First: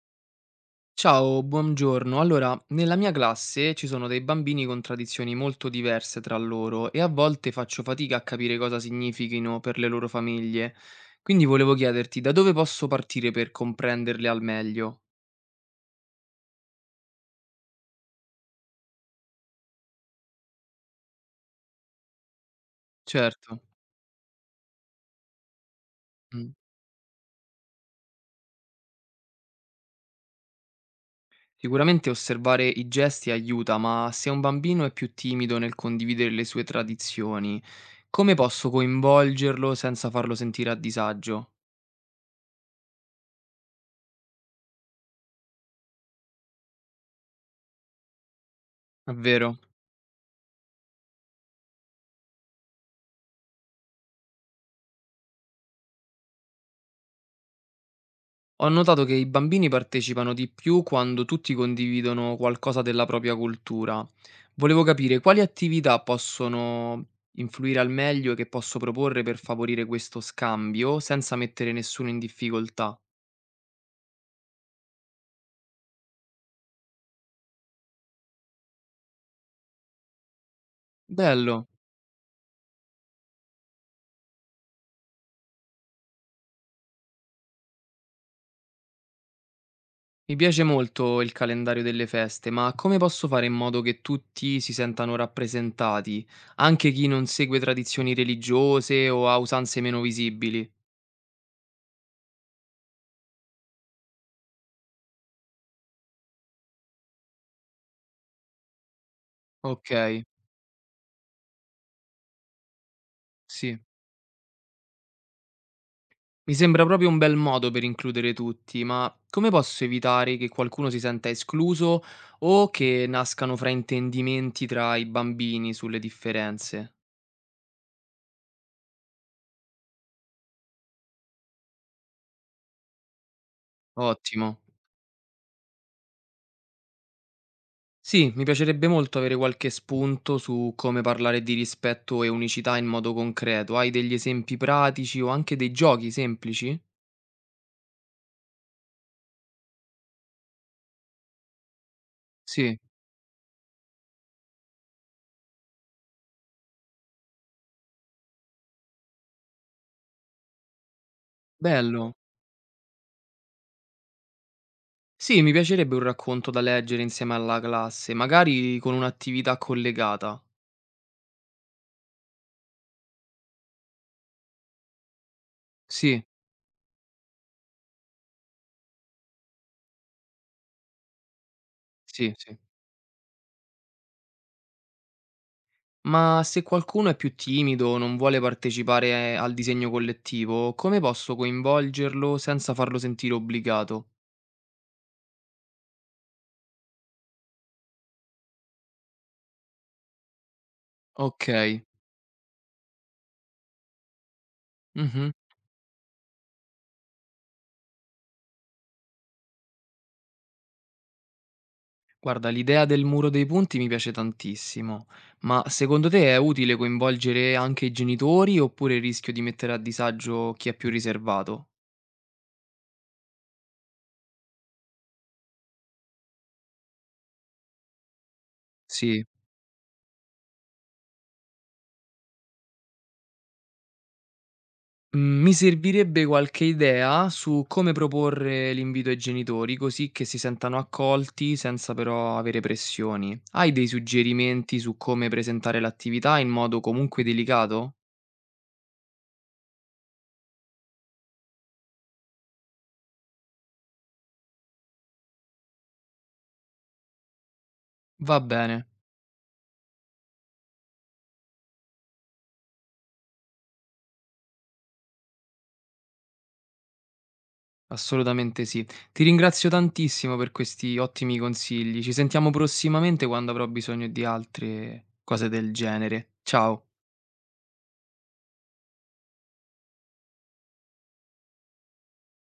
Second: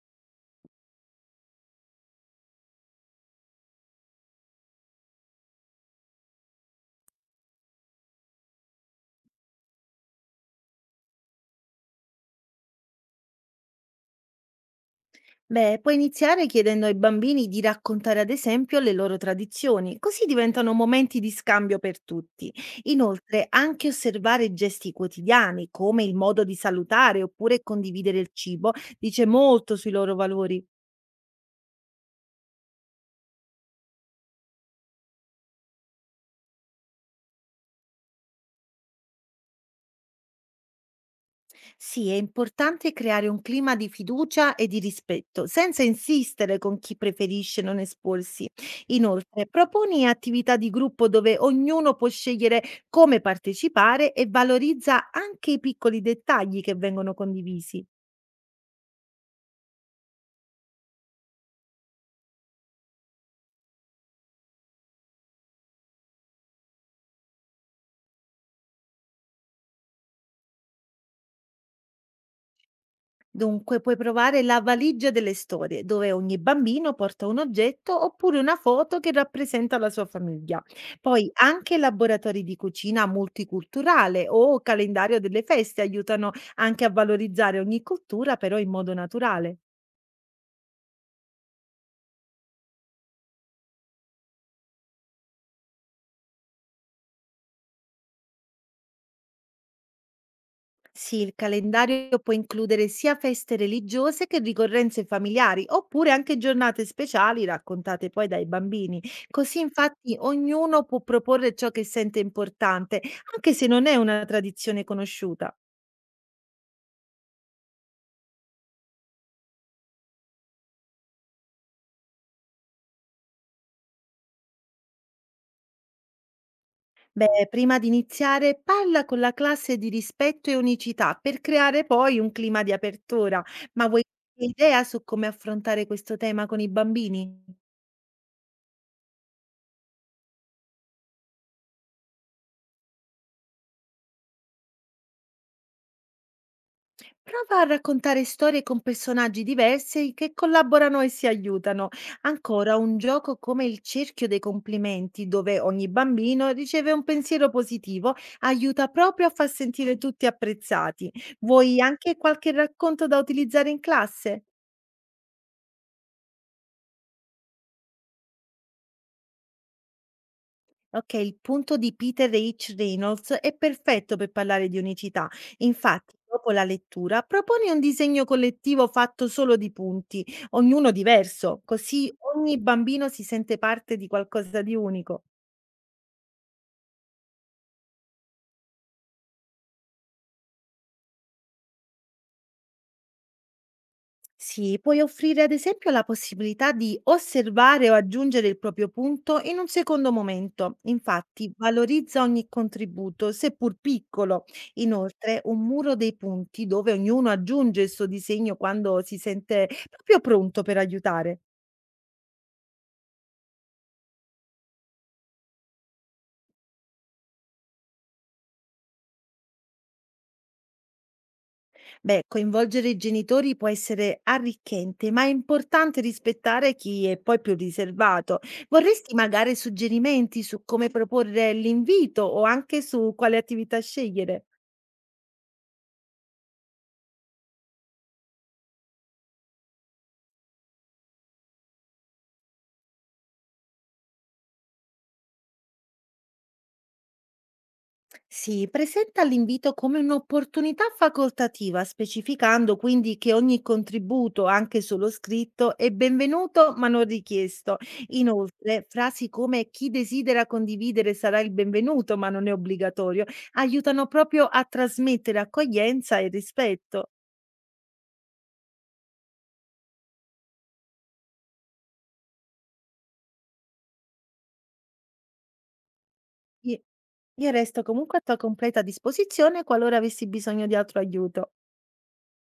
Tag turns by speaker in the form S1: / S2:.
S1: Ciao, buongiorno. Allora, nella mia classe ci sono dei bambini con tradizioni molto diverse tra loro e a volte faccio fatica a capire cosa significhino per le loro famiglie. Quindi volevo chiederti da dove posso partire per comprenderle al meglio?
S2: Beh, puoi iniziare chiedendo ai bambini di raccontare ad esempio le loro tradizioni, così diventano momenti di scambio per tutti. Inoltre,
S1: Certo.
S2: anche osservare gesti quotidiani, come il modo
S1: Mm.
S2: di salutare oppure condividere il cibo, dice molto sui loro valori.
S1: Sicuramente osservare i gesti aiuta, ma se un bambino è più timido nel condividere le sue tradizioni, come posso coinvolgerlo senza farlo sentire a disagio?
S2: Sì, è importante creare un clima di fiducia e di rispetto, senza insistere con chi preferisce non esporsi.
S1: È
S2: Inoltre,
S1: vero?
S2: proponi attività di gruppo dove ognuno può scegliere come partecipare e valorizza anche i piccoli dettagli che vengono condivisi.
S1: Ho notato che i bambini partecipano di più quando tutti condividono qualcosa della propria cultura. Volevo capire quali attività possono influire al meglio e che posso proporre per favorire questo scambio senza mettere nessuno in difficoltà.
S2: Dunque, puoi provare la valigia delle storie, dove ogni bambino porta un oggetto oppure una foto che rappresenta la sua famiglia. Poi
S1: Bello,
S2: anche laboratori di cucina multiculturale o calendario delle feste aiutano anche a valorizzare ogni cultura, però in modo naturale.
S1: mi piace molto il calendario delle feste, ma come posso fare in modo che tutti si sentano rappresentati, anche chi non segue tradizioni religiose o ha usanze meno visibili?
S2: Sì, il calendario può includere sia feste religiose che ricorrenze familiari, oppure anche giornate speciali raccontate poi dai bambini. Così
S1: Ok,
S2: infatti ognuno può proporre ciò che sente importante, anche se
S1: sì.
S2: non è una tradizione conosciuta.
S1: Mi sembra proprio un bel modo per includere tutti, ma come posso evitare che qualcuno si senta escluso o che nascano fraintendimenti tra i bambini sulle differenze?
S2: Beh, prima di iniziare, parla con la classe di rispetto e unicità per creare poi un clima di apertura. Ma vuoi
S1: Ottimo.
S2: un'idea su come affrontare questo tema con i bambini?
S1: Sì, mi piacerebbe molto avere qualche spunto su come parlare di rispetto e unicità in modo concreto. Hai degli esempi pratici o anche dei giochi semplici?
S2: Prova a raccontare storie con personaggi diversi che collaborano e si aiutano. Ancora
S1: Sì,
S2: un gioco come il cerchio dei complimenti, dove ogni bambino riceve un pensiero positivo, aiuta proprio a far sentire tutti apprezzati. Vuoi
S1: bello.
S2: anche qualche racconto da utilizzare in classe?
S1: Sì, mi piacerebbe un racconto da leggere insieme alla classe, magari con un'attività collegata.
S2: Ok, il punto di Peter H. Reynolds è perfetto per parlare di unicità. Infatti,
S1: Sì,
S2: dopo la lettura, proponi un disegno collettivo fatto solo di punti, ognuno diverso, così
S1: sì, sì.
S2: ogni bambino si sente parte di qualcosa di unico.
S1: Ma se qualcuno è più timido o non vuole partecipare al disegno collettivo, come posso coinvolgerlo senza farlo sentire obbligato?
S2: Sì, puoi offrire ad esempio la possibilità di osservare o aggiungere il proprio punto in un secondo momento.
S1: Ok.
S2: Infatti, valorizza ogni contributo, seppur piccolo.
S1: Mhm.
S2: Inoltre, un muro dei punti dove ognuno aggiunge il suo disegno quando si sente proprio pronto per aiutare.
S1: Guarda, l'idea del muro dei punti mi piace tantissimo, ma secondo te è utile coinvolgere anche i genitori oppure rischio di mettere a disagio chi è più riservato?
S2: Beh, coinvolgere i genitori può essere arricchente, ma è importante rispettare chi è poi più riservato. Vorresti
S1: Sì.
S2: magari suggerimenti su come proporre l'invito o anche su quale attività scegliere?
S1: Mhmm, Mi servirebbe qualche idea su come proporre l'invito ai genitori, così che si sentano accolti senza però avere pressioni. Hai dei suggerimenti su come presentare l'attività in modo comunque delicato?
S2: Si presenta l'invito come un'opportunità facoltativa, specificando quindi che ogni contributo, anche solo scritto, è benvenuto ma non richiesto.
S1: Va
S2: Inoltre,
S1: bene,
S2: frasi come chi desidera condividere sarà il benvenuto ma non è obbligatorio, aiutano proprio a trasmettere accoglienza e rispetto.
S1: assolutamente sì. Ti ringrazio tantissimo per questi ottimi consigli. Ci sentiamo prossimamente quando avrò bisogno di altre cose del genere.
S2: Io
S1: Ciao.
S2: io resto comunque a tua completa disposizione qualora avessi bisogno di altro aiuto.